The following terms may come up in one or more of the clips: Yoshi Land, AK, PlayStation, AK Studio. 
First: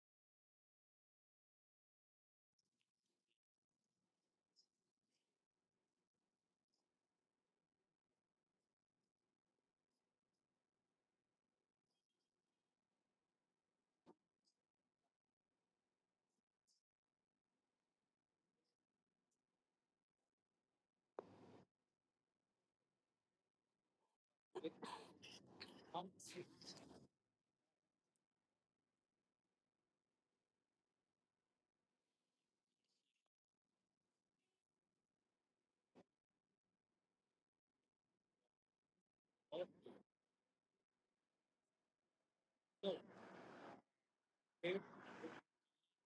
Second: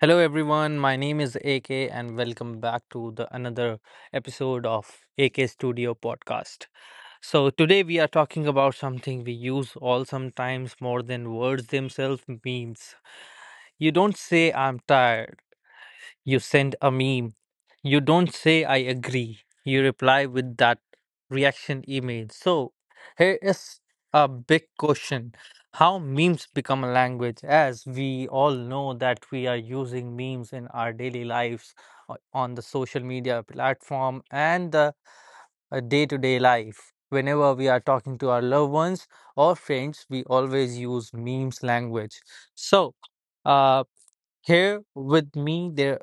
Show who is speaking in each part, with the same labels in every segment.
Speaker 1: Hello everyone, my name is AK and welcome back to the another episode of AK Studio podcast. So today we are talking about something we use all sometimes more than words themselves memes. You don't say I'm tired, you send a meme. You don't say, I agree. You reply with that reaction email. So, here is a big question. How memes become a language? As we all know that we are using memes in our daily lives, on the social media platform, and the day to day life. Whenever we are talking to our loved ones or friends, we always use memes language. So, uh, Here with me there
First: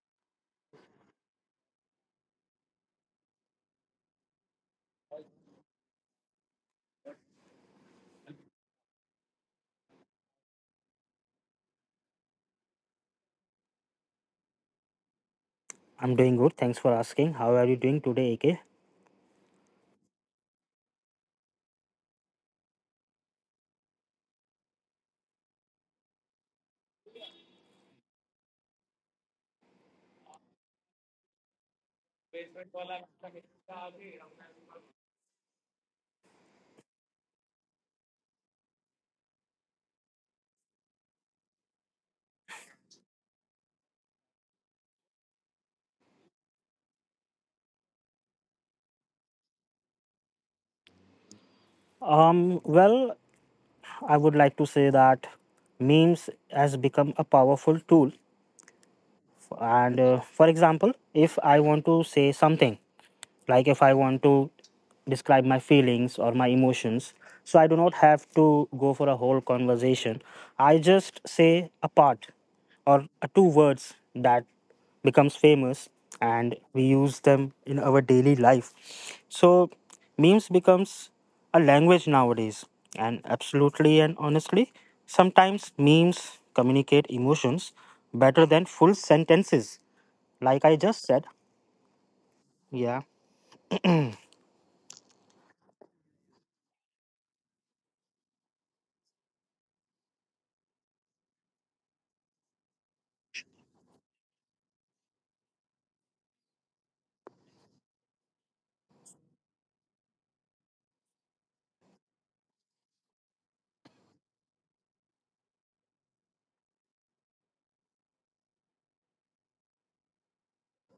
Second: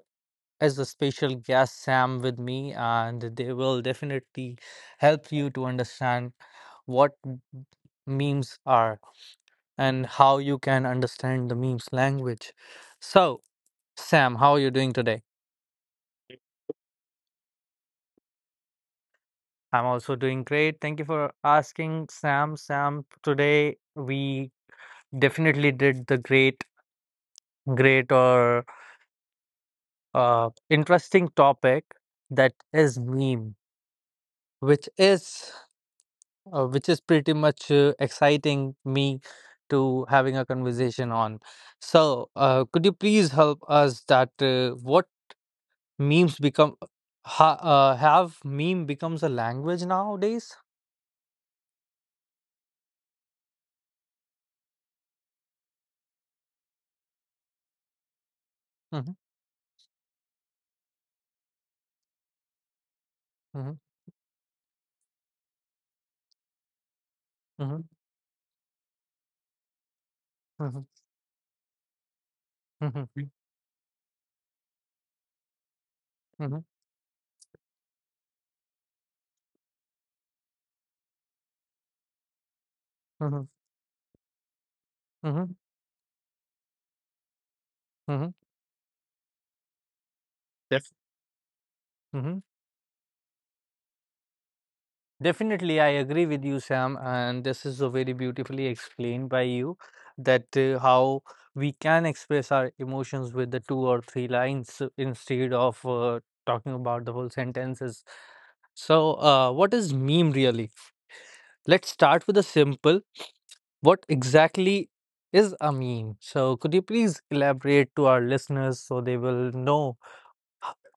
Speaker 1: as a special guest, Sam, with me, and they will definitely help you to understand what memes are and how you can understand the memes language. So, Sam, how are you doing today?
Speaker 2: I'm doing good. Thanks for asking. How are you doing today, AK?
Speaker 1: I'm also doing great. Thank you for asking, Sam. Sam, today we definitely did the great or interesting topic that is meme, which is pretty much exciting me to having a conversation on. So, could you please help us that what memes become have meme becomes a language nowadays?
Speaker 2: Well, I would like to say that memes has become a powerful tool.
Speaker 1: Mm-hmm.
Speaker 2: And for example, if I want to say something like
Speaker 1: Mm-hmm.
Speaker 2: if I want to describe my feelings or my emotions, so I do not have to go for a whole conversation. I
Speaker 1: Mm-hmm.
Speaker 2: just say a part or
Speaker 1: Mm-hmm.
Speaker 2: a two words that becomes famous, and
Speaker 1: Mm-hmm.
Speaker 2: we use them in our daily life. So memes becomes a language nowadays, and
Speaker 1: Mm-hmm.
Speaker 2: absolutely and honestly
Speaker 1: Mm-hmm.
Speaker 2: sometimes memes communicate emotions
Speaker 1: Mm-hmm.
Speaker 2: better than full sentences, like I just said.
Speaker 1: Mm-hmm.
Speaker 2: Yeah.
Speaker 1: Definitely, I agree with you, Sam, and this is so very beautifully explained by you that how we can express our emotions with the two or three lines instead of talking about the whole sentences. So, what is meme really? Let's start with a simple. What exactly is a meme? So, could you please elaborate to our listeners so they will know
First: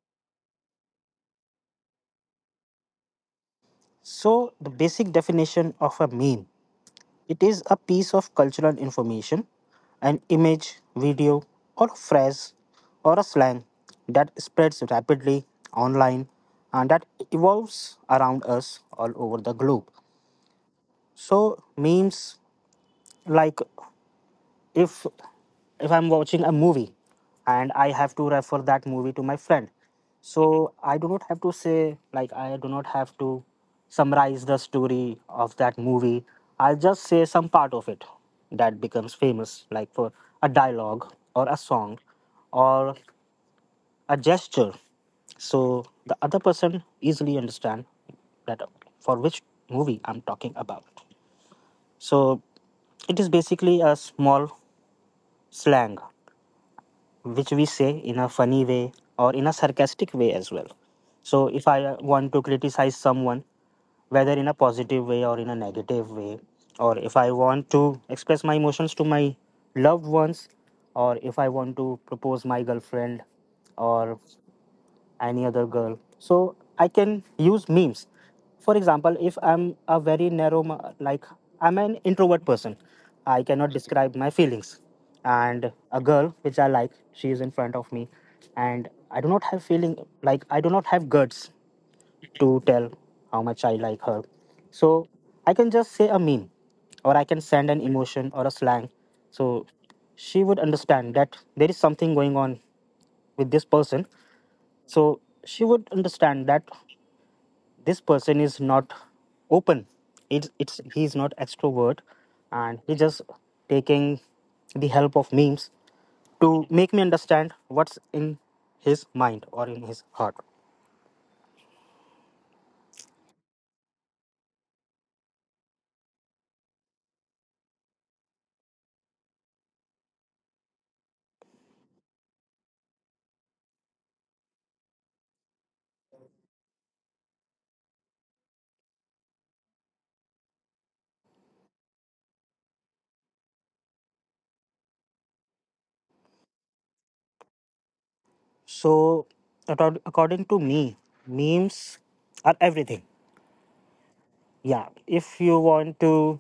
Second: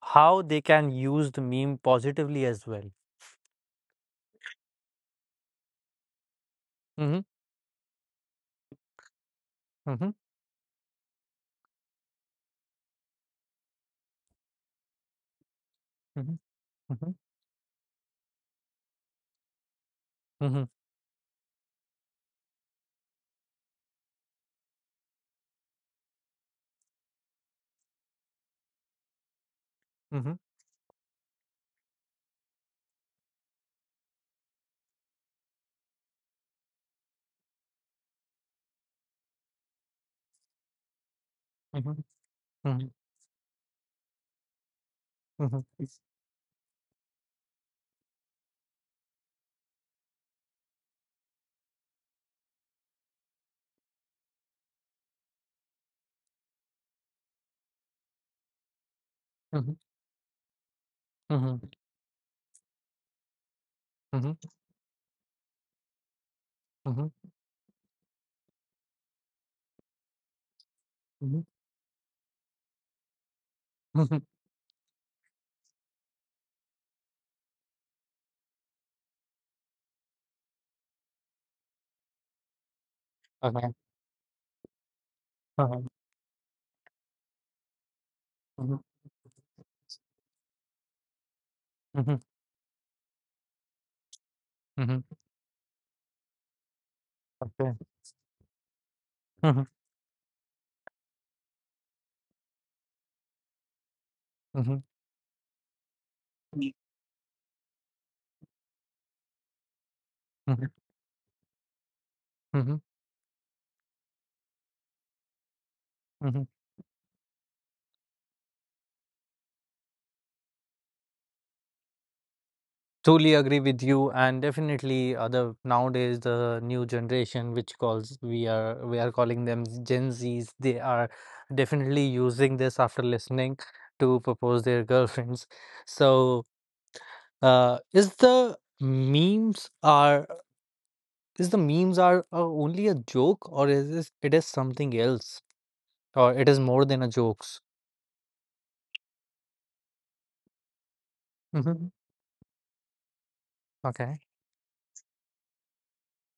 Speaker 1: how they can use the meme positively as well?
Speaker 2: So, the basic definition of a meme,
Speaker 1: Mm-hmm.
Speaker 2: it is a piece of cultural information,
Speaker 1: Mm-hmm.
Speaker 2: an image, video, or a phrase or a slang that spreads rapidly online,
Speaker 1: Mm-hmm.
Speaker 2: and that
Speaker 1: Mm-hmm.
Speaker 2: evolves around us all over the globe.
Speaker 1: Mm-hmm.
Speaker 2: So, memes, like if if I'm watching a movie and I have to refer that movie to my friend,
Speaker 1: Mm-hmm.
Speaker 2: so I do not have to say, like, I do not have to summarize the story of that movie. I'll just say some part of it that becomes famous, like for a dialogue or a
Speaker 1: Mhm.
Speaker 2: song
Speaker 1: Mhm.
Speaker 2: or a gesture,
Speaker 1: Mhm.
Speaker 2: so the other person easily understand that for which movie I'm talking about. So it is basically a small slang which we say in a funny way or in a
Speaker 1: Mhm.
Speaker 2: sarcastic way as well. So
Speaker 1: Mhm.
Speaker 2: if I want to criticize someone, whether
Speaker 1: Mhm.
Speaker 2: in a positive way or in a negative way, or
Speaker 1: Mhm.
Speaker 2: if I want to express my emotions to my loved ones, or if
Speaker 1: Mhm.
Speaker 2: I want to propose my girlfriend, or
Speaker 1: Mhm.
Speaker 2: any other girl. So I can use memes. For example, if I'm a very narrow, like I'm an introvert person, I cannot
Speaker 1: Okay.
Speaker 2: describe my feelings. And
Speaker 1: Uh-huh.
Speaker 2: a girl which I like, she is in front of me,
Speaker 1: Mhm.
Speaker 2: and I do not have feeling, like I do not have guts
Speaker 1: Mhm.
Speaker 2: to tell how much I like her.
Speaker 1: Mhm.
Speaker 2: So I can just say a meme, or I can send
Speaker 1: Okay.
Speaker 2: an emotion or a slang. So
Speaker 1: Mhm.
Speaker 2: she would understand that there is something going on with this person.
Speaker 1: Mhm.
Speaker 2: So she would understand that this person is not open. it's,
Speaker 1: Mhm.
Speaker 2: it's he's not extrovert,
Speaker 1: Mhm.
Speaker 2: and he's just taking the help of memes
Speaker 1: Mhm.
Speaker 2: to make me understand what's in his mind or in his heart.
Speaker 1: Truly agree with you, and definitely other nowadays the new generation, which calls we are calling them Gen Zs, they are definitely using this after listening to propose their girlfriends. So, is are only a joke or is this, it is something else or it is more than a jokes.
Speaker 2: So according to me,
Speaker 1: Mm-hmm.
Speaker 2: memes are everything.
Speaker 1: Okay.
Speaker 2: Yeah, if you want to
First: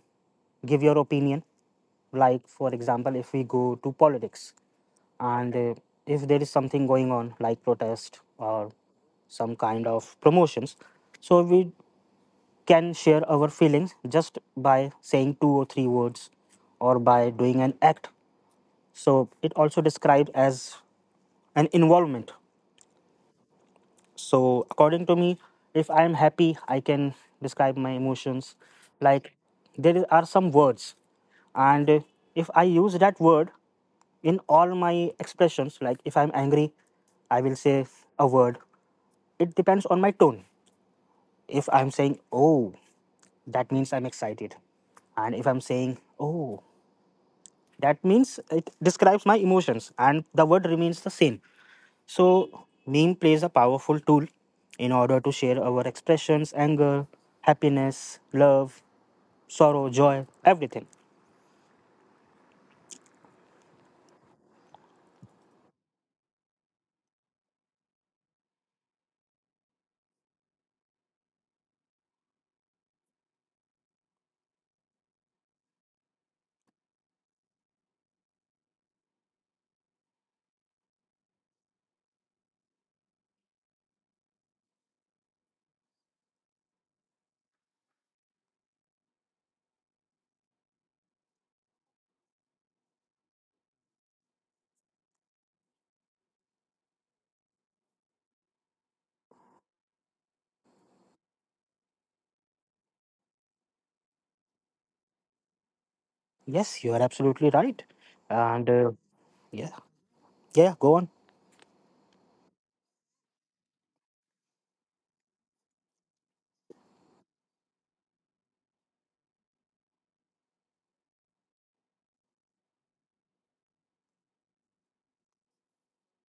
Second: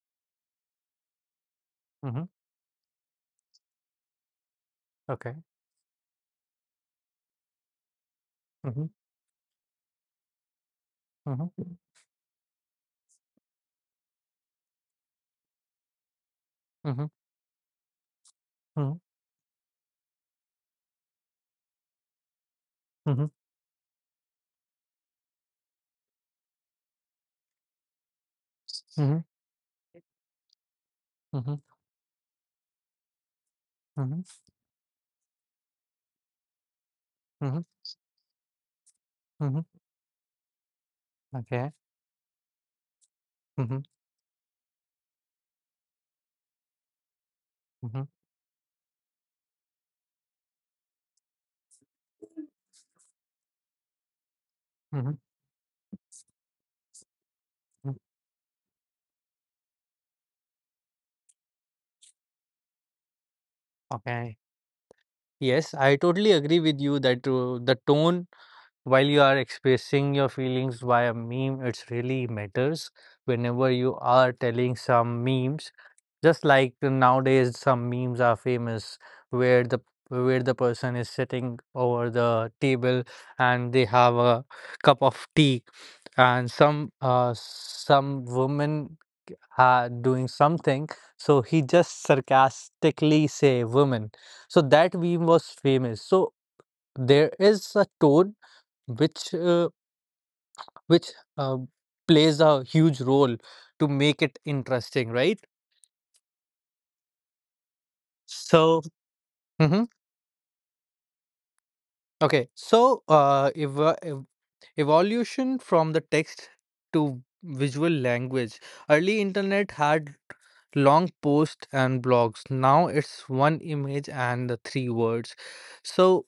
Speaker 2: give your opinion.
Speaker 1: Mm-hmm.
Speaker 2: Like, for example, if we go to politics
Speaker 1: Okay.
Speaker 2: and if there is something going on, like protest or
Speaker 1: Mm-hmm.
Speaker 2: some kind of promotions, so we
Speaker 1: Mm-hmm.
Speaker 2: can share our feelings just by saying two or three words or
Speaker 1: Mm-hmm.
Speaker 2: by doing an act.
Speaker 1: Mm-hmm.
Speaker 2: So it also described as an involvement.
Speaker 1: Mm-hmm.
Speaker 2: So, according to me, if I am happy, I can describe my emotions. Like, are some words,
Speaker 1: Mm-hmm.
Speaker 2: and if I use that word
Speaker 1: Mm-hmm.
Speaker 2: in
Speaker 1: Mm-hmm.
Speaker 2: all my expressions, like if I'm angry, I will
Speaker 1: Mm-hmm.
Speaker 2: say a word. It
Speaker 1: Mm-hmm.
Speaker 2: depends on my tone. If
Speaker 1: Okay.
Speaker 2: I'm saying, oh, that
Speaker 1: Mm-hmm.
Speaker 2: means I'm excited. And if I'm saying, oh,
Speaker 1: Mm-hmm.
Speaker 2: that means it describes my emotions, and the word remains the same. So, meme plays a powerful tool in
Speaker 1: Mm-hmm.
Speaker 2: order to share our expressions, anger,
Speaker 1: Mm-hmm.
Speaker 2: happiness, love, sorrow, joy, everything.
Speaker 1: Okay. Yes, I totally agree with you that the tone while you are expressing your feelings via meme it's really matters whenever you are telling some memes. Just like nowadays, some memes are famous where the person is sitting over the table and they have a cup of tea, and some woman ha doing something, so he just sarcastically say "woman." So that meme was famous. So there is a tone which which uh, plays a huge role to make it interesting, right?
Speaker 2: Yes, you are absolutely right. And
Speaker 1: So.
Speaker 2: yeah,
Speaker 1: Mhm.
Speaker 2: yeah, go on.
Speaker 1: Okay, so evolution from the text to visual language. Early internet had long posts and blogs. Now it's one image and the three words. So,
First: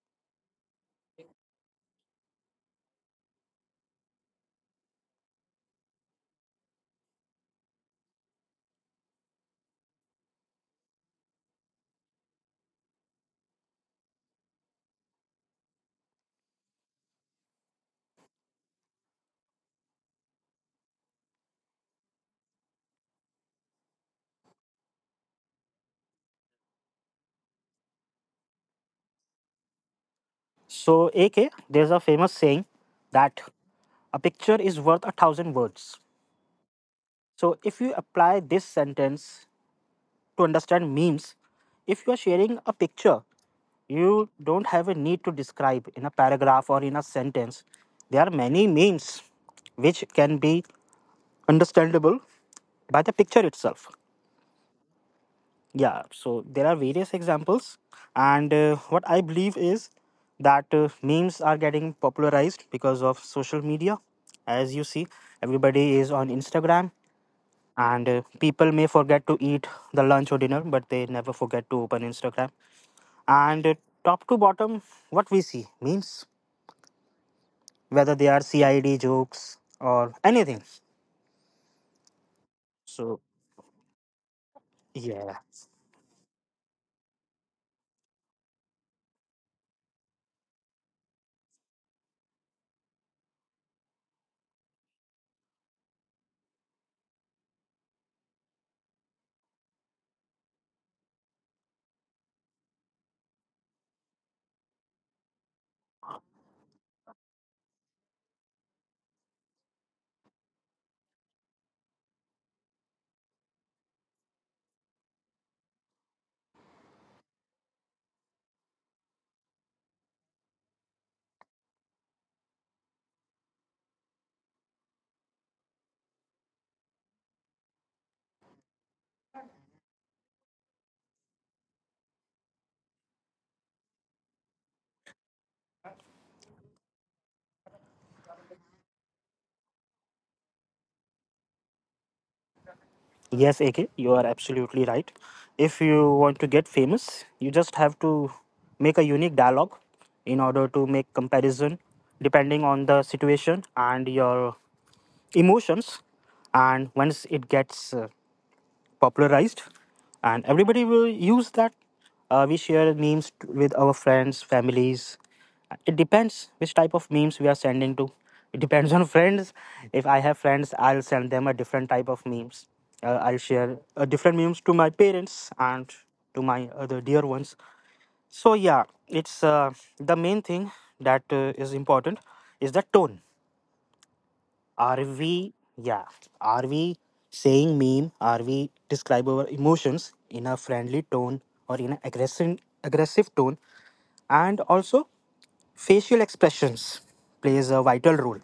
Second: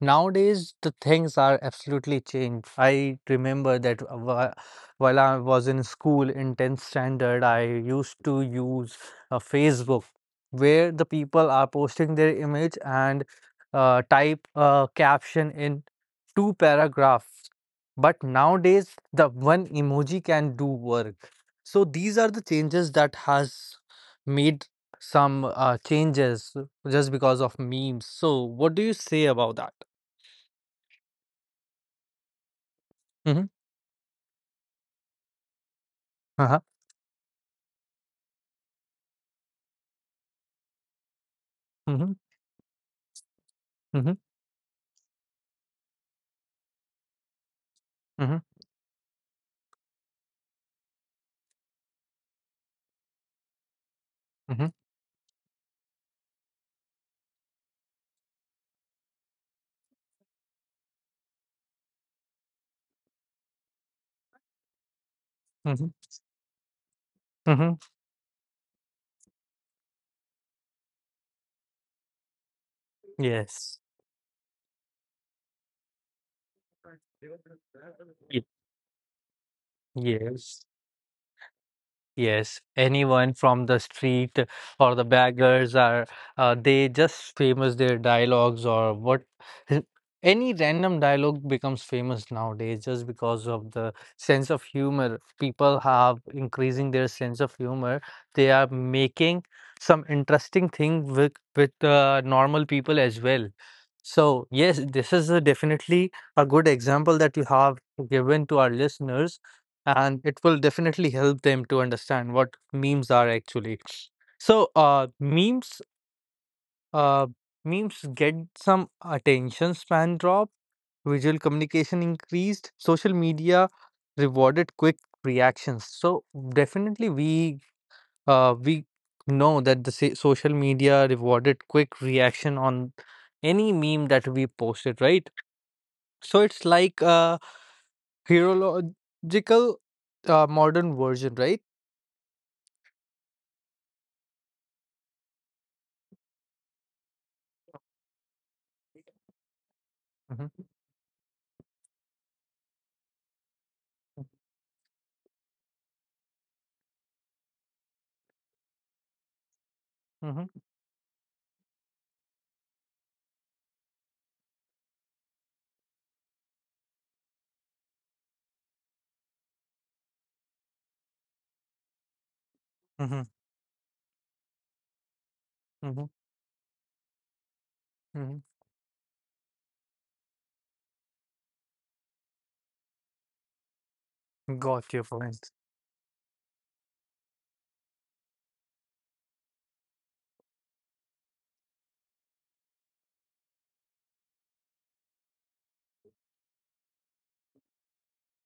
Speaker 1: nowadays, the things are absolutely changed. I remember that while I was in school in 10th standard, I used to use Facebook where the people are posting their image and type a caption in two paragraphs. But nowadays, the one emoji can do work. So these are the changes that has made some changes just because of memes. So what do you say about that?
Speaker 2: So, AK, there's a famous saying that
Speaker 1: Mhm.
Speaker 2: a picture is worth a thousand words.
Speaker 1: Uh-huh.
Speaker 2: So, if you apply this sentence to understand memes, if you
Speaker 1: Mhm.
Speaker 2: are sharing a picture,
Speaker 1: Mhm.
Speaker 2: you don't have a need to describe in a paragraph or in a sentence. There are
Speaker 1: Mhm.
Speaker 2: many memes which can be understandable by the picture itself.
Speaker 1: Mhm.
Speaker 2: Yeah, so there are various examples, and what I believe is that memes are getting popularized because of social media. As you see,
Speaker 1: Mhm.
Speaker 2: everybody is on Instagram,
Speaker 1: Mhm.
Speaker 2: and people may forget to eat the lunch or dinner, but they never forget to open Instagram. And
Speaker 1: Yes.
Speaker 2: top to bottom, what we see memes, whether they are
Speaker 1: Ye
Speaker 2: CID jokes or anything.
Speaker 1: Yes. Yes,
Speaker 2: So,
Speaker 1: anyone from the street or the
Speaker 2: yeah.
Speaker 1: beggars are they just famous their dialogues or what. Any random dialogue becomes famous nowadays just because of the sense of humor. People have increasing their sense of humor. They are making some interesting thing with with normal people as well. So yes, this is a definitely a good example that you have given to our listeners and it will definitely help them to understand what memes are actually. So, uh, memes get some attention span drop, visual communication increased, social media rewarded quick reactions. So definitely, we know that the social media rewarded quick reaction on any meme that we posted, right? So it's like a herological modern version, right?
Speaker 2: Yes, AK, you are absolutely right. If you want to get famous, you just have to make a unique dialogue in order to make comparison depending on the situation and your emotions. And once it gets popularized, and
Speaker 1: Mhm.
Speaker 2: everybody will use that. We share memes with our friends, families. It depends which type of memes we are sending to. It depends on friends. If I have friends, I'll send them a different type of memes. uh,
Speaker 1: Mhm.
Speaker 2: i'll share uh, different memes to my parents and
Speaker 1: Mhm.
Speaker 2: to my other dear ones.
Speaker 1: Mhm.
Speaker 2: So yeah, it's the main thing that is important is the tone.
Speaker 1: Got your
Speaker 2: are
Speaker 1: point.
Speaker 2: we, yeah, are we saying meme? Are we describe our emotions in a friendly tone or in an aggressive tone? And also, facial expressions plays a vital role.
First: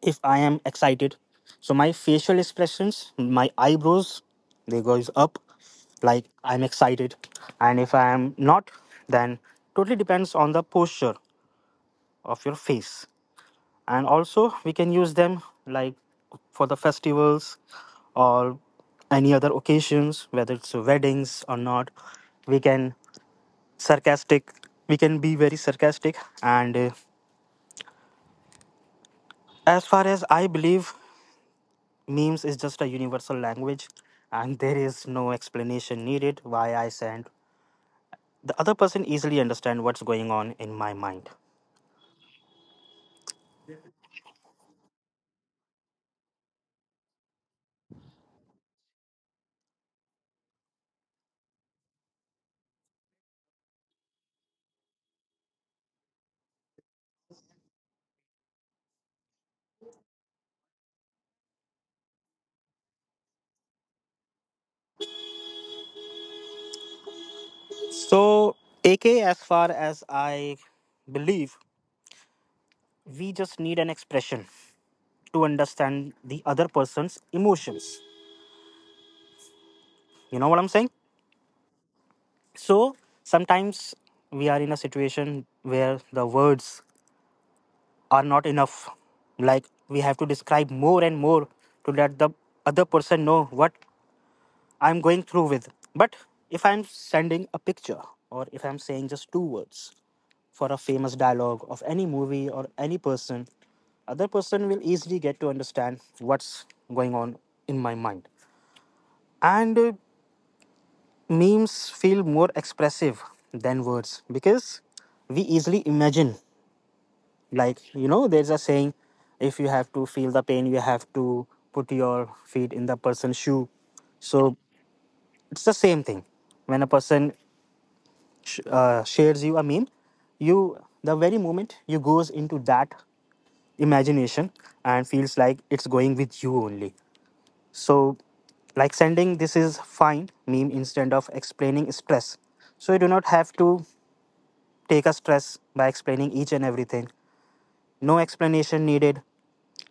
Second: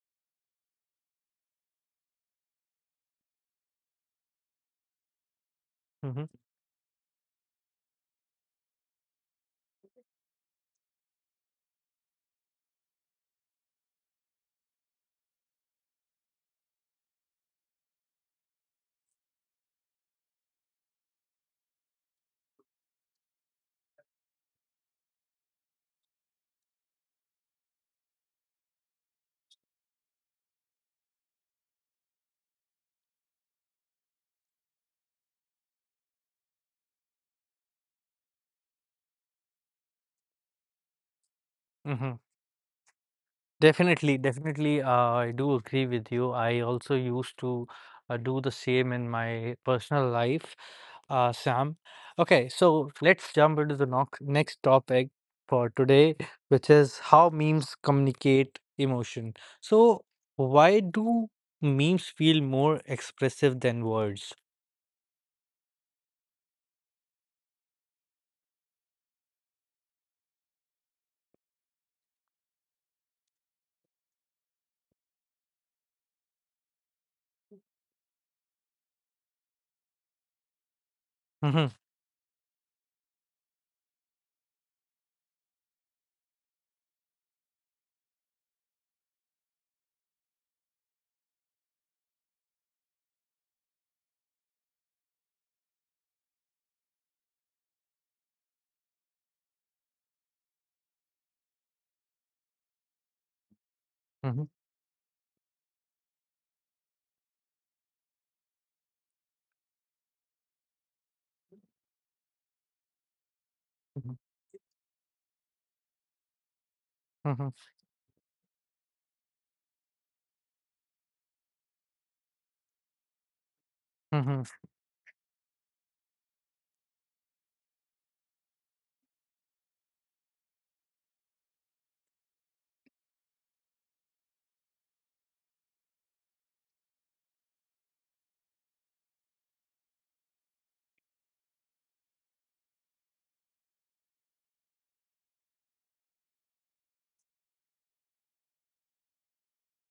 Speaker 2: If I am excited, so my facial expressions, my eyebrows, they goes up, like
Speaker 1: Mhm.
Speaker 2: I'm excited. And if I am not, then totally depends on the posture of your face. And also we can use them, like for the festivals or any other occasions, whether it's weddings or not. We can sarcastic, we can be very sarcastic, and as far as I believe, memes is just a universal language, and there is no explanation needed why I send. The other person easily understand what's going on in my mind.
Speaker 1: Mhm. Definitely, definitely, I do agree with you. I also used to do the same in my personal life, Sam. Okay, so let's jump into the next topic for today, which is how memes communicate emotion. So, why do memes feel more expressive than words?
Speaker 2: So AK, as far as I believe, we just need an expression to understand the other person's emotions. You know what I'm saying?
Speaker 1: Mhm.
Speaker 2: So sometimes we are in a situation where the words are not enough. Like we have to describe more and more to let the other person know what I'm going through with. But if I'm sending a picture, or if I'm saying just two words for a famous dialogue of any movie or any person, other
Speaker 1: Mhm.
Speaker 2: person will easily get to understand what's going on in my mind. And memes feel more expressive than
Speaker 1: Mhm.
Speaker 2: words because we easily imagine.
Speaker 1: Mhm.
Speaker 2: Like, you know, there's a saying, if you have to feel the pain, you have to put your feet in the person's shoe.
Speaker 1: Mhm.
Speaker 2: So it's the same thing. When a person shares you a meme, you, the very moment you goes into that imagination and feels like it's going with you only. So like sending this is fine meme instead of explaining stress, so you do not have to take a stress by explaining each and everything. No explanation needed.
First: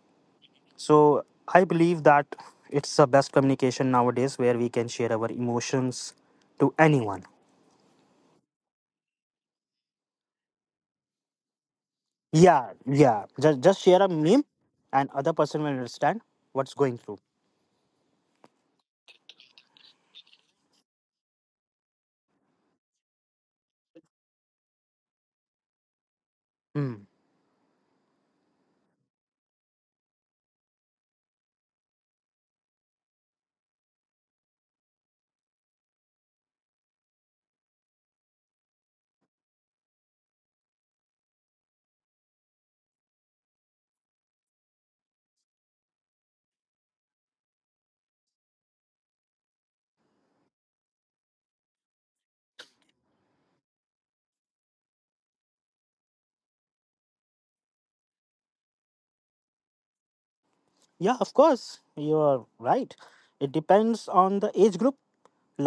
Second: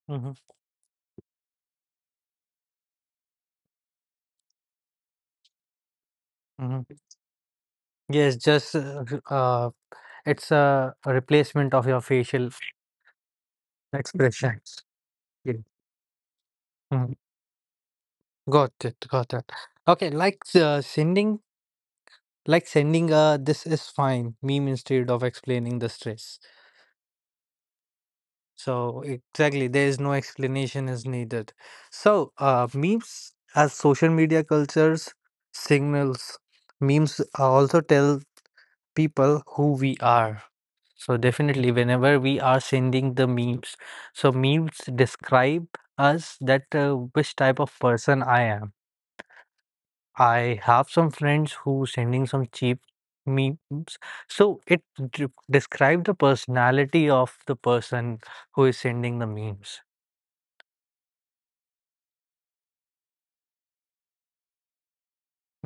Speaker 1: Mhm.
Speaker 2: So I believe that it's the best communication nowadays where we can share our emotions to
Speaker 1: Mhm.
Speaker 2: anyone.
Speaker 1: Yes, just uh, it's a replacement of your facial
Speaker 2: Yeah, yeah. Just share a meme
Speaker 1: expressions.
Speaker 2: and other
Speaker 1: Yeah.
Speaker 2: person will understand what's going
Speaker 1: Mm.
Speaker 2: through.
Speaker 1: Got it, got it. Okay, like like sending a this is fine meme instead of explaining the stress.
Speaker 2: Hmm.
Speaker 1: So exactly, there is no explanation is needed. So memes as social media cultures signals. Memes also tell people who we are. So definitely whenever we are sending the memes, so memes describe us that which type of person I am. I have some friends who sending some cheap memes. So it describe the personality of the person who is sending the memes.
Speaker 2: Yeah, of course. You are right. It depends on the age group.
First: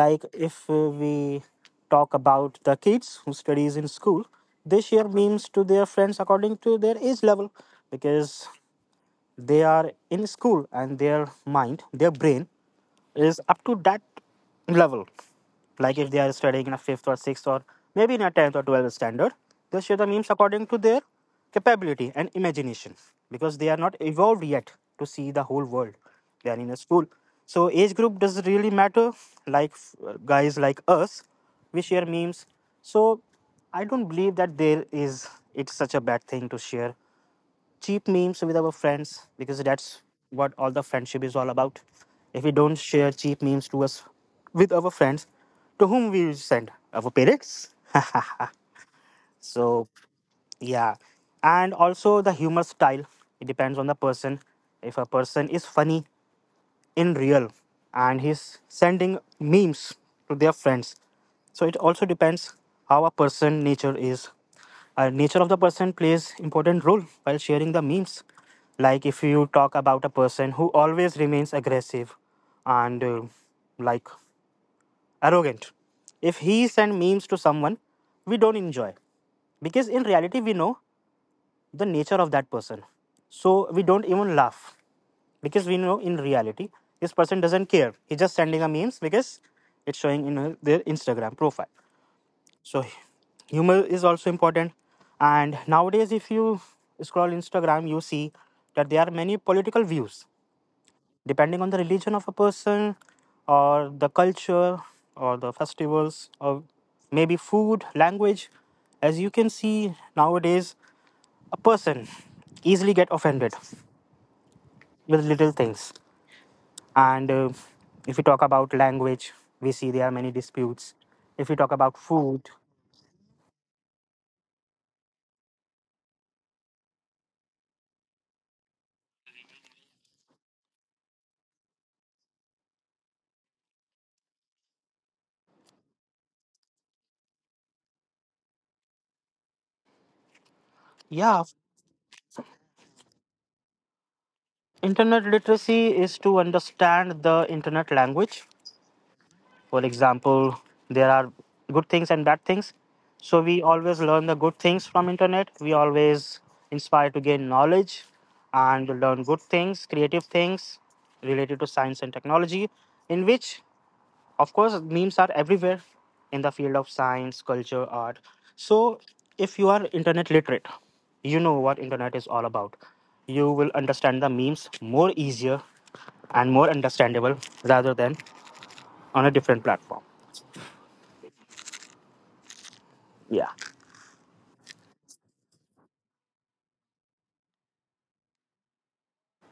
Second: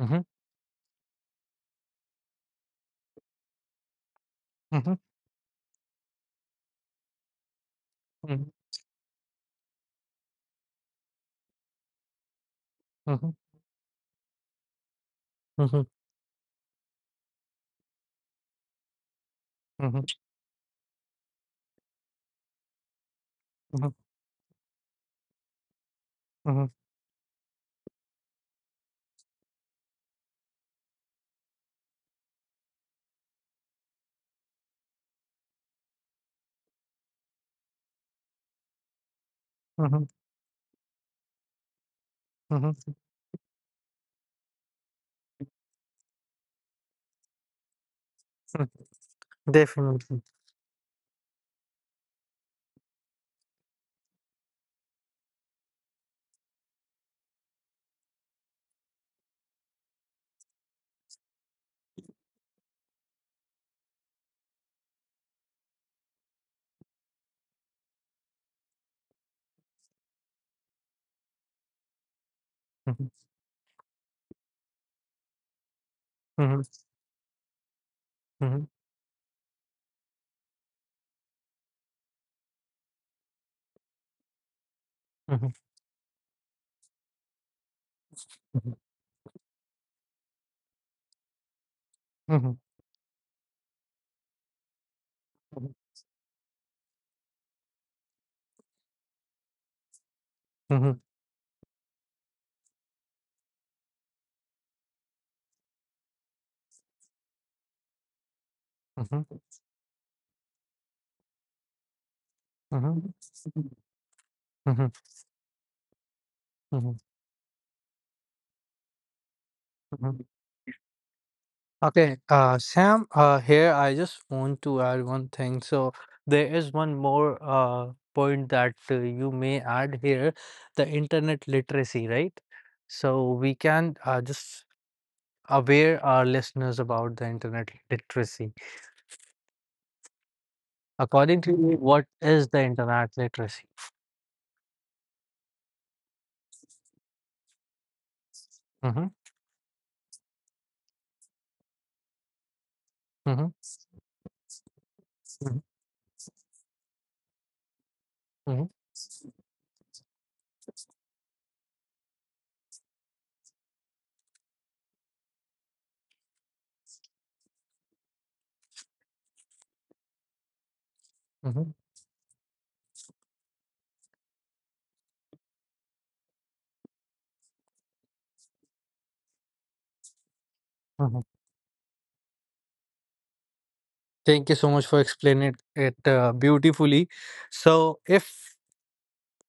Speaker 1: Mm-hmm.
Speaker 2: if we talk about the kids who studies in school, they
Speaker 1: Mm-hmm.
Speaker 2: share memes to their friends according to their age level,
Speaker 1: Mm-hmm.
Speaker 2: because they are in school, and their mind, their brain is up to that level.
Speaker 1: Mm-hmm.
Speaker 2: Like if they are studying in a fifth or sixth, or maybe in a 10th or 12th standard, they share
Speaker 1: Mm-hmm.
Speaker 2: the memes according to their capability and imagination, because they are
Speaker 1: Mm-hmm.
Speaker 2: not evolved yet to see the whole world. They are
Speaker 1: Mm-hmm. Mm-hmm.
Speaker 2: in a school. So age group does not really matter. Like guys like us, we share memes. So I don't believe that there is it's such a bad thing to share cheap memes with our friends, because that's
Speaker 1: Mm-hmm.
Speaker 2: what all the friendship is all about. If we don't
Speaker 1: Mm-hmm.
Speaker 2: share cheap memes to us with our friends, to whom we will send? Our parents.
Speaker 1: Mm-hmm.
Speaker 2: So
Speaker 1: Definitely.
Speaker 2: yeah. And also the humor style. It depends on the person. If a person is funny in real and he's sending memes to their friends, so it also depends how a person nature is. Nature of the person plays important role while sharing the memes. Like if you talk about a person who always remains aggressive and
Speaker 1: Mm-hmm.
Speaker 2: like arrogant, if
Speaker 1: Mm-hmm.
Speaker 2: he send memes to someone, we don't
Speaker 1: Mm-hmm.
Speaker 2: enjoy, because in reality we know the nature of that person. So we don't even laugh,
Speaker 1: Mm-hmm.
Speaker 2: because we know in reality this person doesn't care. He's just
Speaker 1: Mm-hmm.
Speaker 2: sending a
Speaker 1: Mm-hmm.
Speaker 2: memes because it's showing in their Instagram profile.
Speaker 1: Mm-hmm.
Speaker 2: So humor is also important. And nowadays, if you scroll Instagram, you see that there are many political views
Speaker 1: Mm-hmm.
Speaker 2: depending on the religion of a person, or the culture, or the festivals, or maybe food, language. As you
Speaker 1: Mhm.
Speaker 2: can see nowadays, a person easily get
Speaker 1: Mhm.
Speaker 2: offended
Speaker 1: Mhm.
Speaker 2: with little things
Speaker 1: Mhm.
Speaker 2: and if we talk about language, we see there are
Speaker 1: Mhm.
Speaker 2: many disputes if we talk about
Speaker 1: Okay,
Speaker 2: food.
Speaker 1: Sam, here I just want to add one thing. So there is one more point that you may add here, the internet literacy, right? So we can just aware our listeners about the internet literacy.
Speaker 2: Yeah,
Speaker 1: According to you, what is the internet literacy?
Speaker 2: internet literacy is to understand the internet language.
Speaker 1: Mm-hmm.
Speaker 2: For example, there are good things and bad things, so
Speaker 1: Mm-hmm.
Speaker 2: we always learn the good things from internet.
Speaker 1: Mm-hmm.
Speaker 2: We always inspire to gain knowledge
Speaker 1: Mm-hmm.
Speaker 2: and learn good things, creative things related to science and technology, in which, of course, memes are everywhere in the field of science, culture, art. So, if you are internet literate, you know
Speaker 1: Mm-hmm.
Speaker 2: what internet is all about. You will understand the memes more easier and more understandable rather than on a different platform.
Speaker 1: Mm-hmm.
Speaker 2: Yeah.
Speaker 1: Thank you so much for explaining it beautifully. So if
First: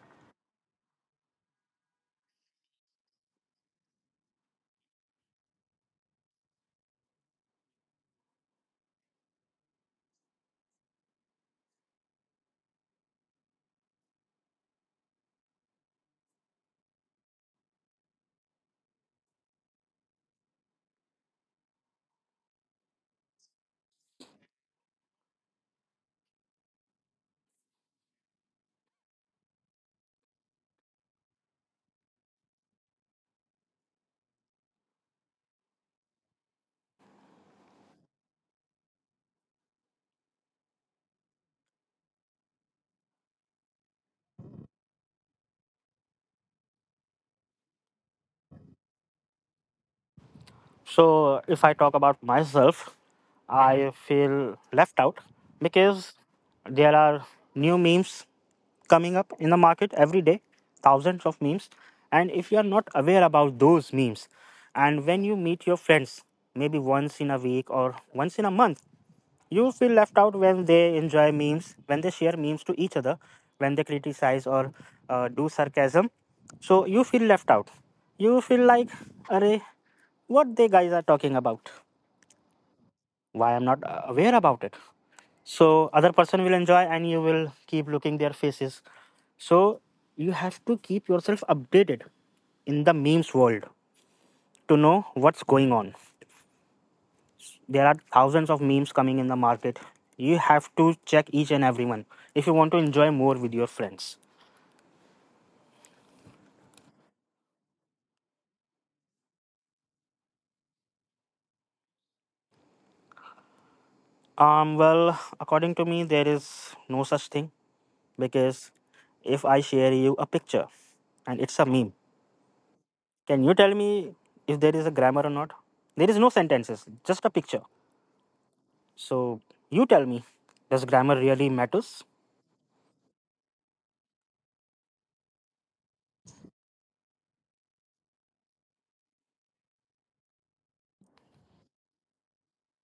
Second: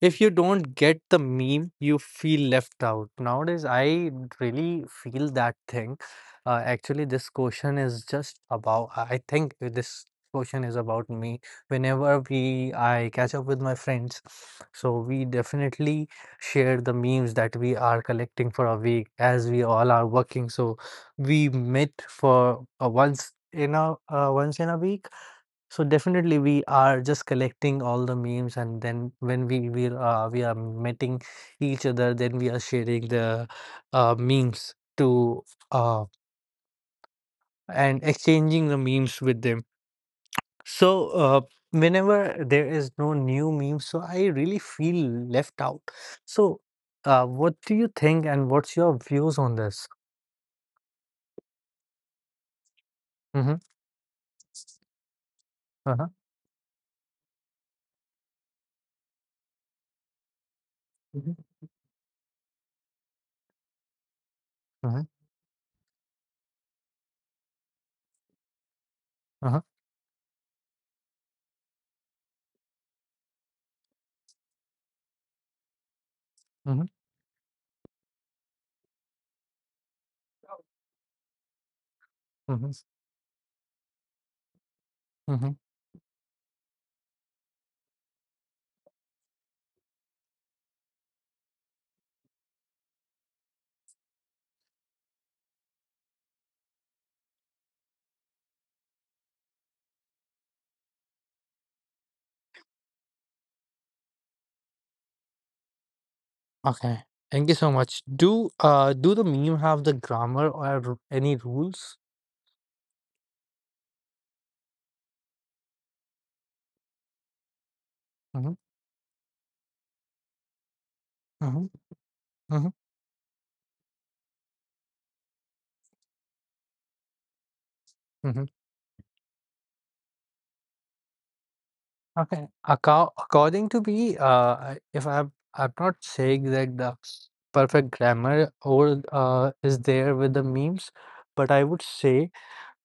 Speaker 1: If you don't get the meme, you feel left out. Nowadays, I really feel that thing. Actually, this question is just about, I think this question is about me. Whenever I catch up with my friends, so we definitely share the memes that we are collecting for a week as we all are working. So we meet for once in a week, so definitely we are just collecting all the memes and then when we are meeting each other then we are sharing the memes to uh, and exchanging the memes with them. So whenever there is no new meme, so I really feel left out. So what do you think and what's your views on this?
Speaker 2: So, if I talk about myself,
Speaker 1: Mm-hmm.
Speaker 2: I feel left out
Speaker 1: Uh-huh.
Speaker 2: because there are new memes coming up in the market every day, thousands
Speaker 1: Mm-hmm.
Speaker 2: of memes. And if you are not aware about those memes,
Speaker 1: Uh-huh.
Speaker 2: and when you meet your friends, maybe once in a week or once in a month,
Speaker 1: Uh-huh.
Speaker 2: you feel left out when they enjoy memes, when they share memes to each other, when they criticize or do sarcasm. So
Speaker 1: Mm-hmm.
Speaker 2: you feel left out. You feel like, "Arey, what they guys are talking about? Why I'm not aware about it?"
Speaker 1: Mm-hmm.
Speaker 2: So other person will enjoy, and you will keep looking their faces. So you have to keep yourself updated in the memes world to know what's going on. There are thousands of memes coming in the market. You have to check each and every one if you want to enjoy more with your friends.
Speaker 1: Okay. Thank you so much. Do do the meme have the grammar or any rules?
Speaker 2: Well, according to me, there is no such thing,
Speaker 1: Mm-hmm.
Speaker 2: because if I share you a picture and it's
Speaker 1: Mm-hmm.
Speaker 2: a meme,
Speaker 1: Mm-hmm.
Speaker 2: can you tell me if there is a grammar or not? There is no sentences, just a picture.
Speaker 1: Mm-hmm.
Speaker 2: So you tell me, does grammar really matters?
Speaker 1: Okay. According to me, if I'm not saying that the perfect grammar or is there with the memes, but I would say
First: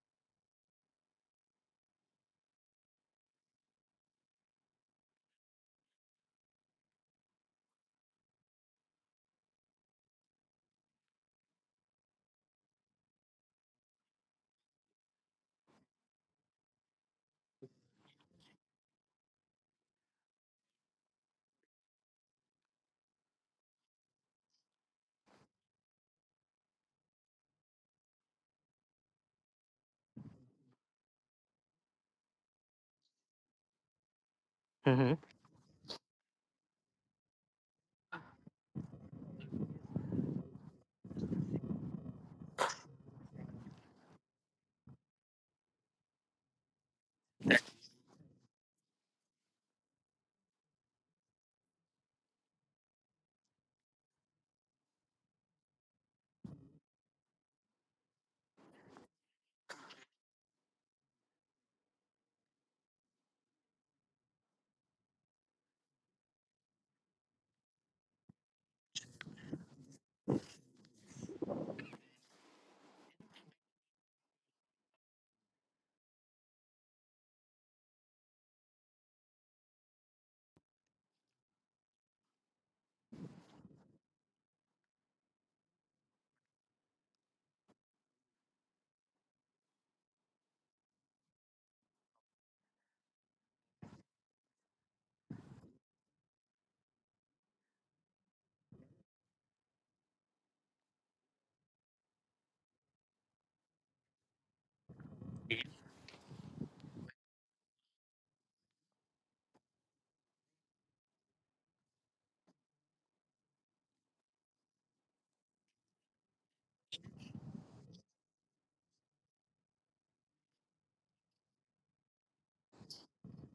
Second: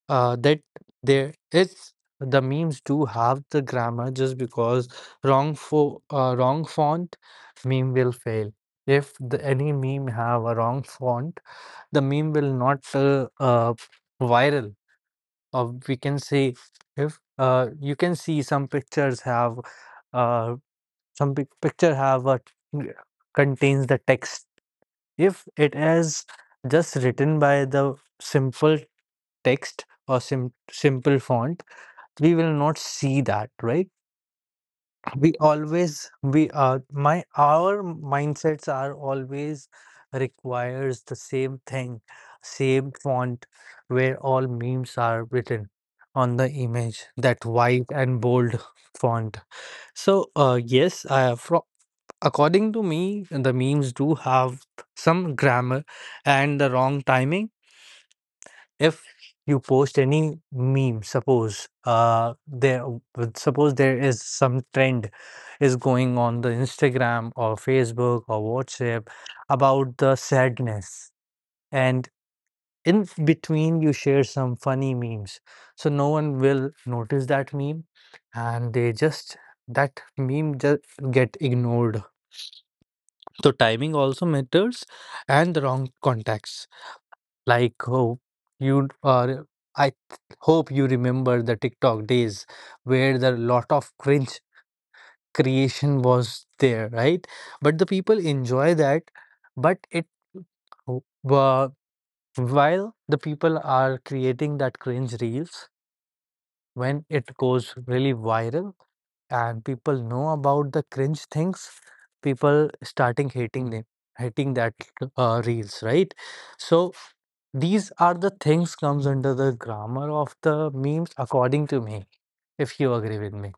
Speaker 1: that there is the memes do have the grammar just because wrong fo wrong font meme will fail. If the, any meme have a wrong font, the meme will not viral. Or we can say if you can see some pictures have uh, picture have a contains the text. If it is just written by the simple text or simple font, we will not see that right.
Speaker 2: Hmm.
Speaker 1: We always we my our mindsets are always requires the same thing, same font, where all memes are written on the image, that white and bold font. So according to me the memes do have some grammar, and the wrong timing. If you post any meme, there suppose there is some trend is going on the Instagram or Facebook or WhatsApp about the sadness, and in between you share some funny memes, so no one will notice that meme and they just that meme just get ignored. So timing also matters. And the wrong context, like hope you or hope you remember the TikTok days where the lot of cringe creation was there, right? But the people enjoy that, but it w- wha- while the people are creating that cringe reels, when it goes really viral and people know about the cringe things, people starting hating them, hating that reels, right? So these are the things comes under the grammar of the memes, according to me, if you agree with me.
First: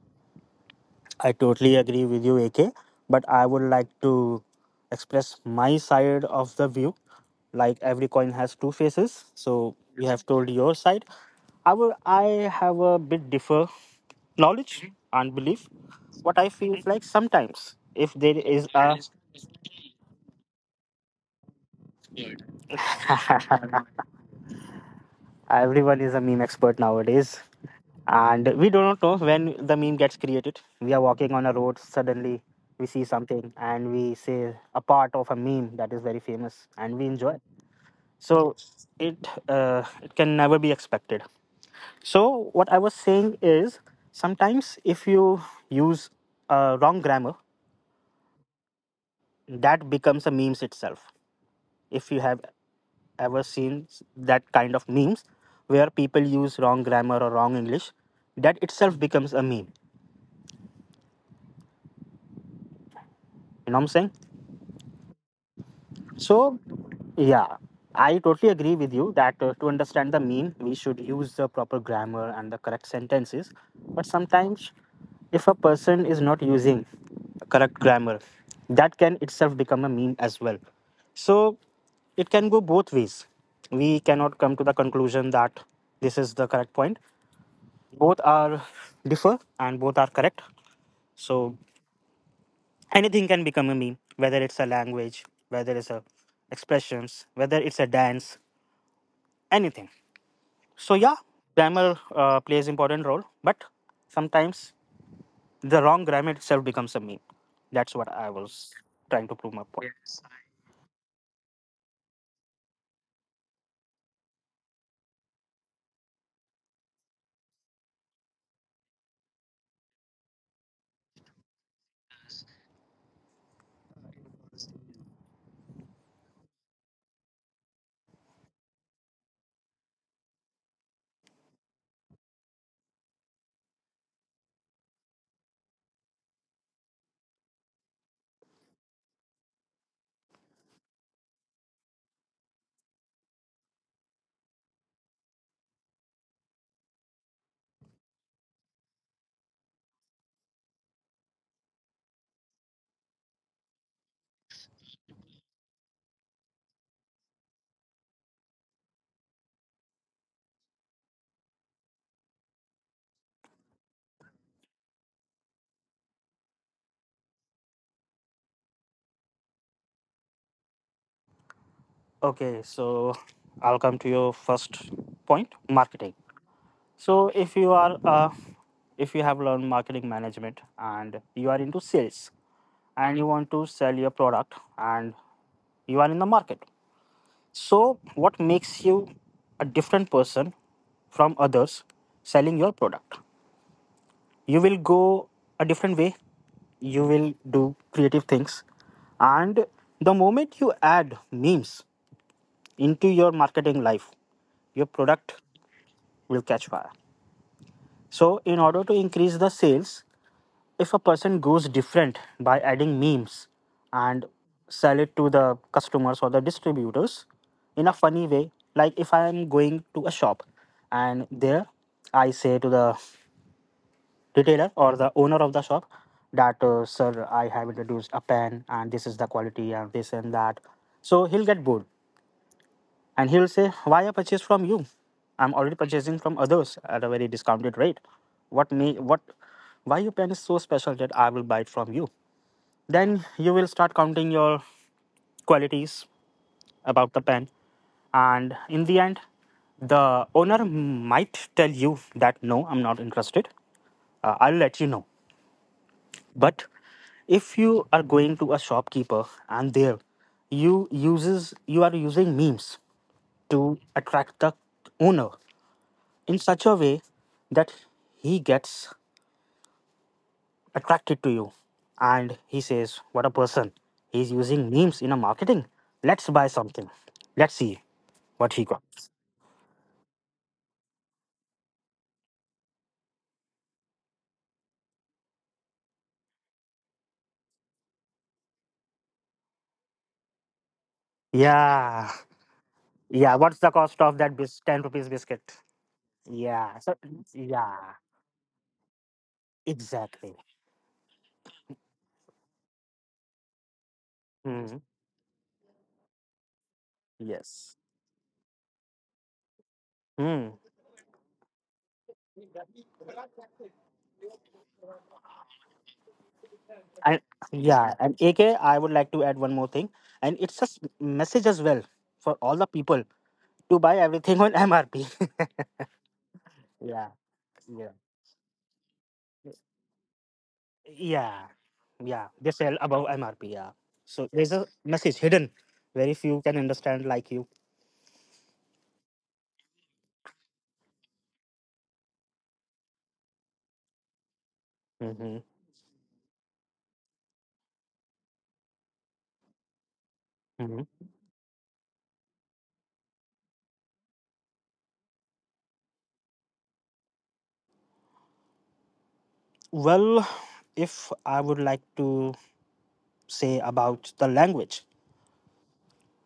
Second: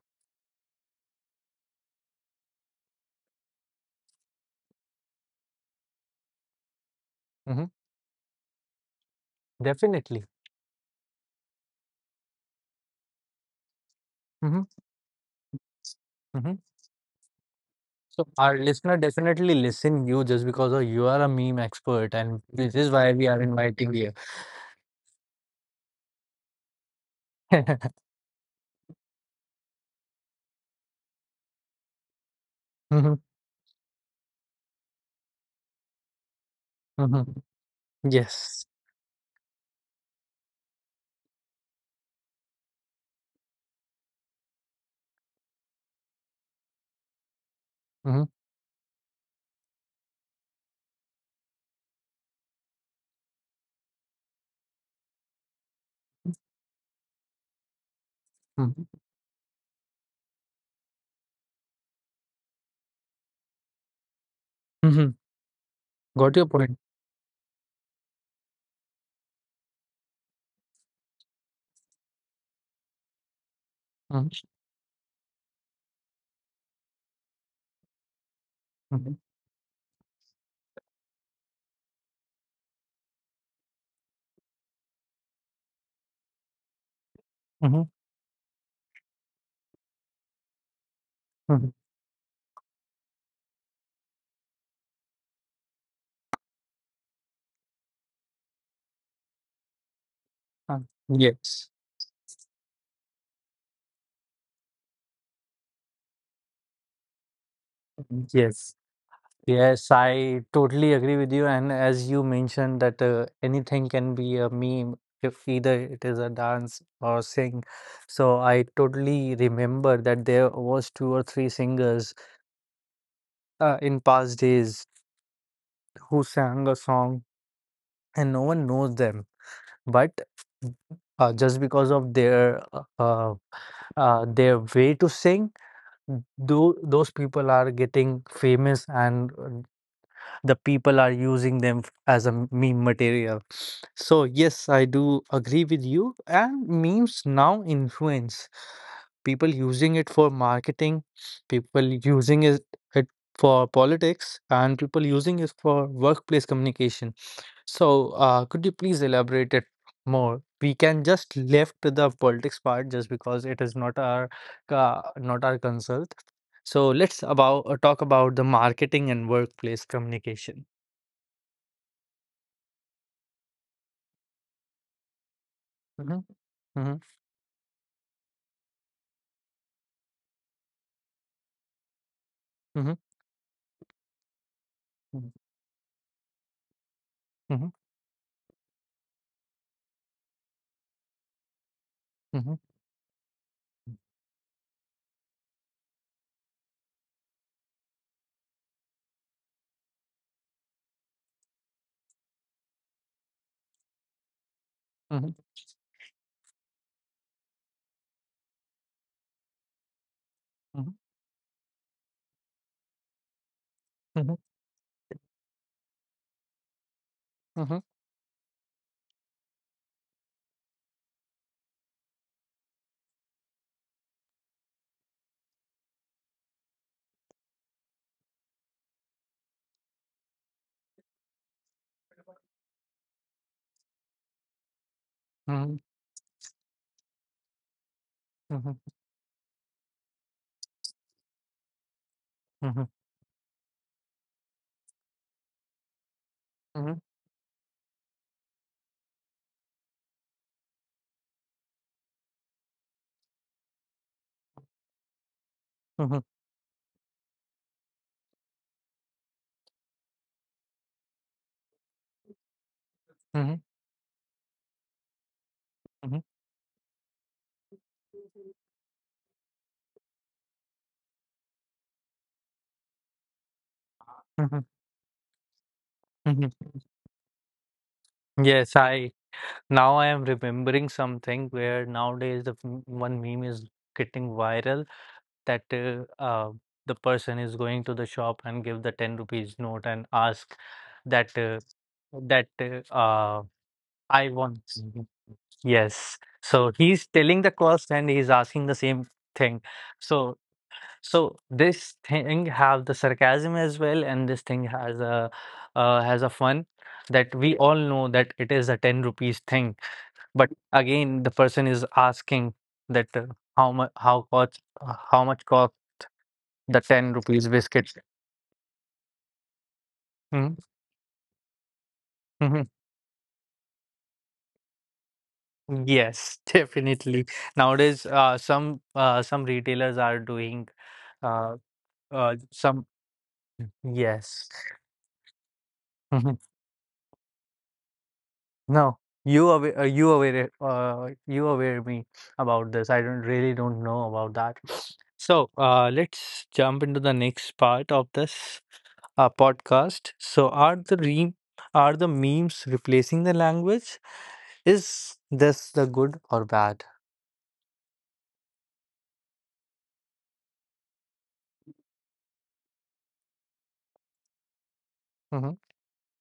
Speaker 2: I totally agree with you, AK. But I would like to express my side of the view.
Speaker 1: Hmm.
Speaker 2: Like every coin has two faces, so you
Speaker 1: Definitely.
Speaker 2: have told your side. I will. I have a bit differ
Speaker 1: Hmm.
Speaker 2: knowledge and belief. What I
Speaker 1: Hmm.
Speaker 2: feel is like sometimes, if
Speaker 1: So
Speaker 2: there
Speaker 1: our
Speaker 2: is
Speaker 1: listener
Speaker 2: a…
Speaker 1: definitely listen you just because of you are a meme expert, and this is why we are inviting you.
Speaker 2: Everyone is a meme expert nowadays. And we do not know when the meme gets created. We are walking on a road, suddenly we see
Speaker 1: Hmm.
Speaker 2: something and we say a part of a meme that is very famous and we
Speaker 1: Hmm.
Speaker 2: enjoy. So
Speaker 1: Yes.
Speaker 2: it can never be expected. So, what I was saying is sometimes if you use wrong grammar,
Speaker 1: Hmm.
Speaker 2: that becomes a memes itself. If you have ever seen that kind of memes where people use wrong grammar or wrong English. That
Speaker 1: Hmm.
Speaker 2: itself becomes a meme. You know what I'm saying?
Speaker 1: Hmm. Got your
Speaker 2: So,
Speaker 1: point.
Speaker 2: yeah, I totally agree with you that to understand the meme, we should use the proper grammar and the correct sentences. But
Speaker 1: Hmm.
Speaker 2: sometimes, if a person is not using correct grammar, that can
Speaker 1: Hmm.
Speaker 2: itself become a meme as well. So, it can go both ways. We cannot come to the conclusion that this is the correct point.
Speaker 1: Hmm.
Speaker 2: Both are differ and both are correct, so
Speaker 1: Hmm.
Speaker 2: anything can become a meme, whether it's a language, whether it's a expressions, whether it's a dance, anything. So yeah,
Speaker 1: Yes.
Speaker 2: grammar plays important role, but sometimes the wrong grammar itself becomes a meme. That's what I was
Speaker 1: Yes.
Speaker 2: trying to prove my point.
Speaker 1: Yes,
Speaker 2: Yeah.
Speaker 1: I totally agree with you. And as you mentioned that anything can be a meme if either it is a dance or sing. So I totally remember that there was two or three singers in past days who sang a song and no one knows them. But just because of their way to sing, those people are getting famous and the people are using them as a meme material. So, yes, I do agree with you. And memes now influence people using it for marketing, people using it, it for politics, and people using it for workplace communication. So, could you please elaborate it more? We can just left the politics part just because it is not our not our concern. So let's about talk about the marketing and workplace communication.
Speaker 2: Okay, so I'll come to your first point, marketing.
Speaker 1: Mhm. Mhm.
Speaker 2: So if you are if you have learned marketing management and you are into sales
Speaker 1: Mhm.
Speaker 2: and you want to sell your product and
Speaker 1: Mhm.
Speaker 2: you are in the market.
Speaker 1: Mhm.
Speaker 2: So what makes you a different person from others selling
Speaker 1: Mhm.
Speaker 2: your product? You will go a different way. You will do creative things. And the moment you add memes into your marketing life, your product
Speaker 1: Mhm.
Speaker 2: will catch fire. So, in order to increase the sales, if a person goes different by adding memes and
Speaker 1: Mhm. Mhm.
Speaker 2: sell it to the customers or the distributors in a funny way, like if I am going to a shop and there I say to the retailer or the owner of the shop that sir, I have introduced a pen and this is the quality and this and that, so he'll get bored and he'll say, why I purchase from you? I'm
Speaker 1: Mhm.
Speaker 2: already
Speaker 1: Mhm.
Speaker 2: purchasing from others at a very discounted rate.
Speaker 1: Mhm.
Speaker 2: What
Speaker 1: Mhm. Mhm.
Speaker 2: may what, why your pen is so special that I will buy it from you? Then you will start counting your qualities
Speaker 1: Mhm.
Speaker 2: about the pen. And in the end, the owner might tell you that no, I'm not interested. I'll let you know. But if you are going to a shopkeeper and there you are using memes to attract the owner
Speaker 1: Mhm. Mhm.
Speaker 2: in such a way that he gets attracted to you. And he says, what a person. He's using memes in a marketing. Let's
Speaker 1: Mhm.
Speaker 2: buy
Speaker 1: Mhm.
Speaker 2: something. Let's see what he
Speaker 1: Yes,
Speaker 2: got.
Speaker 1: I now I am remembering something where nowadays the one meme is getting viral that the person is going to the shop and give the 10 rupees note and ask that
Speaker 2: Yeah.
Speaker 1: that uh,
Speaker 2: Yeah.
Speaker 1: uh,
Speaker 2: What's the cost of
Speaker 1: I
Speaker 2: that
Speaker 1: want.
Speaker 2: 10 rupees
Speaker 1: Mhm.
Speaker 2: biscuit?
Speaker 1: Yes.
Speaker 2: Yeah.
Speaker 1: So
Speaker 2: So,
Speaker 1: he's telling the
Speaker 2: yeah.
Speaker 1: cost and he's asking the same thing.
Speaker 2: Exactly.
Speaker 1: So so this thing have the sarcasm as well, and this thing
Speaker 2: Hmm.
Speaker 1: has a fun that we
Speaker 2: Yes.
Speaker 1: all know that it is a 10 rupees thing. But
Speaker 2: Hmm.
Speaker 1: again, the person is asking that how much cost the 10
Speaker 2: And
Speaker 1: rupees
Speaker 2: yeah.
Speaker 1: biscuit.
Speaker 2: And AK, I would like to add one more thing. And it's
Speaker 1: Mm.
Speaker 2: a message as well for all the
Speaker 1: Mhm.
Speaker 2: people to buy everything on MRP.
Speaker 1: Yes,
Speaker 2: Yeah.
Speaker 1: definitely
Speaker 2: Yeah.
Speaker 1: nowadays some retailers are doing
Speaker 2: Yeah,
Speaker 1: uh,
Speaker 2: yeah, they sell
Speaker 1: some
Speaker 2: above MRP. Yeah, so there's
Speaker 1: yes.
Speaker 2: a message hidden, very few
Speaker 1: Mhm.
Speaker 2: can understand like you.
Speaker 1: No, you aware you aware me about this, I don't really don't know about that.
Speaker 2: Hmm.
Speaker 1: So let's jump into the next part of this podcast. So are
Speaker 2: Hmm.
Speaker 1: are the memes replacing the language, is this the good or bad?
Speaker 2: Well, if I would like to say about the language,
Speaker 1: Hmm.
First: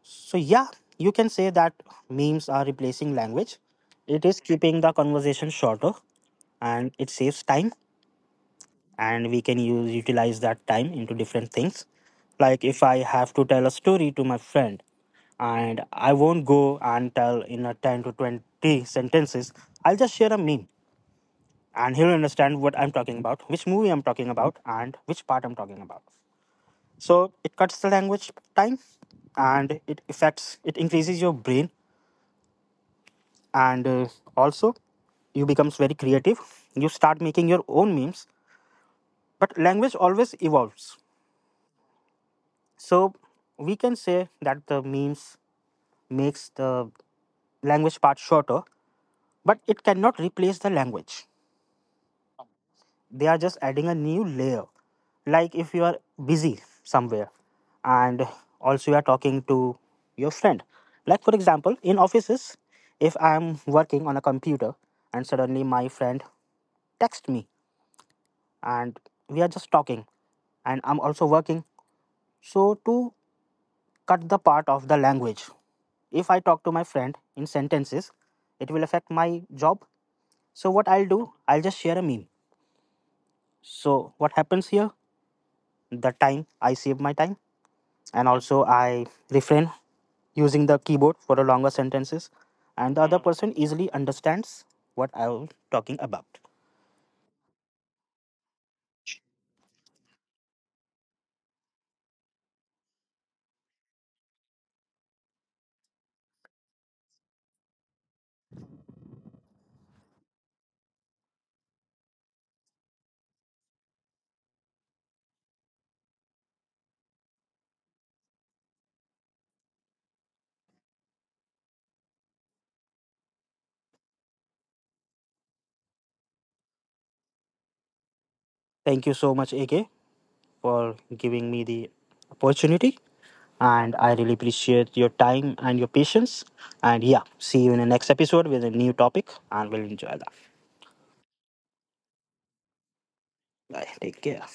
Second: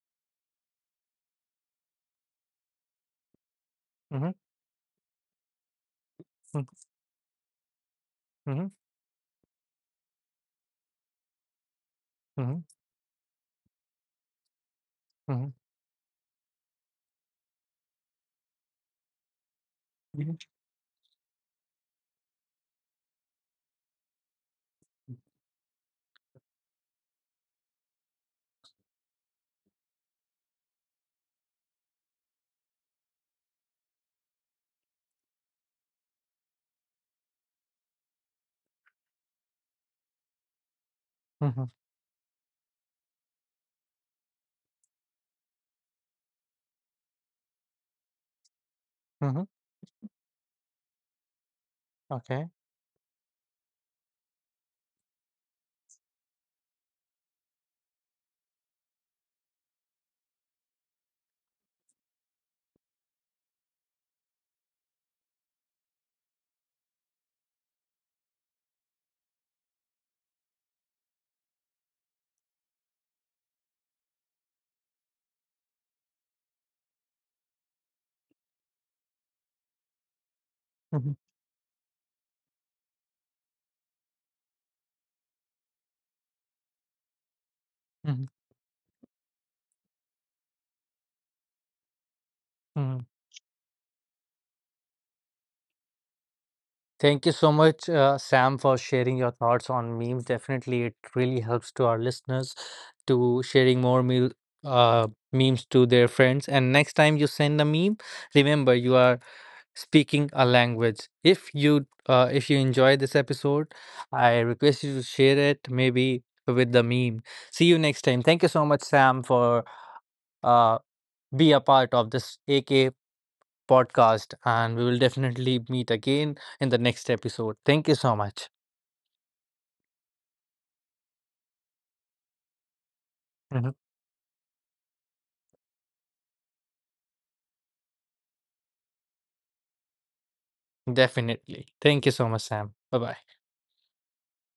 Speaker 2: so yeah, you can say that memes are replacing language. It is keeping the conversation shorter
Speaker 1: Mhm.
Speaker 2: and it saves time,
Speaker 1: Mhm.
Speaker 2: and we can use utilize that time into different things.
Speaker 1: Mhm.
Speaker 2: Like if I have to tell a story to my friend,
Speaker 1: Mhm.
Speaker 2: and I won't go and tell in a 10 to 20 sentences, I'll just share
Speaker 1: Mhm.
Speaker 2: a meme and he'll understand what I'm talking about, which movie I'm talking about and which part I'm talking about. So it cuts the language time, and it affects, it increases your brain. And also, you becomes very creative, you start making your own memes. But language always evolves.
Speaker 1: Mhm.
Speaker 2: So we can say that the memes makes the language part shorter,
Speaker 1: Mhm.
Speaker 2: but it cannot replace the language.
Speaker 1: Okay.
Speaker 2: They are just adding a new layer. Like if you are busy somewhere and also you are talking to your friend. Like for example, in offices, if I am working on a computer and suddenly my friend texts me and we are just talking and I'm also working. So to cut the part of the language. If I talk to my friend in sentences, it will affect my job. So what I'll
Speaker 1: Mhm.
Speaker 2: do, I'll just share a meme. So what happens here? The time I save my time, and
Speaker 1: Mhm.
Speaker 2: also I refrain using the keyboard for the longer sentences, and
Speaker 1: Mhm.
Speaker 2: the other person easily understands what I'm talking about.
Speaker 1: Thank you so much, Sam, for sharing your thoughts on memes. Definitely, it really helps to our listeners to sharing more meal, uh, memes to their friends. And next time you send a meme, remember you are speaking a language. If you enjoy this episode, I request you to share it maybe with the meme. See you next time. Thank you so much, Sam, for uh, be a part of this AK podcast. And we will definitely meet again in the next episode. Thank you so much.
Speaker 2: Thank you so much, AK, for giving me the opportunity.
Speaker 1: Mhm.
Speaker 2: And I really appreciate your time and your patience. And yeah, see you in the next episode with a new topic, and we'll enjoy that.
Speaker 1: Definitely. Thank you so much, Sam. Bye bye.
Speaker 2: Bye. Take care.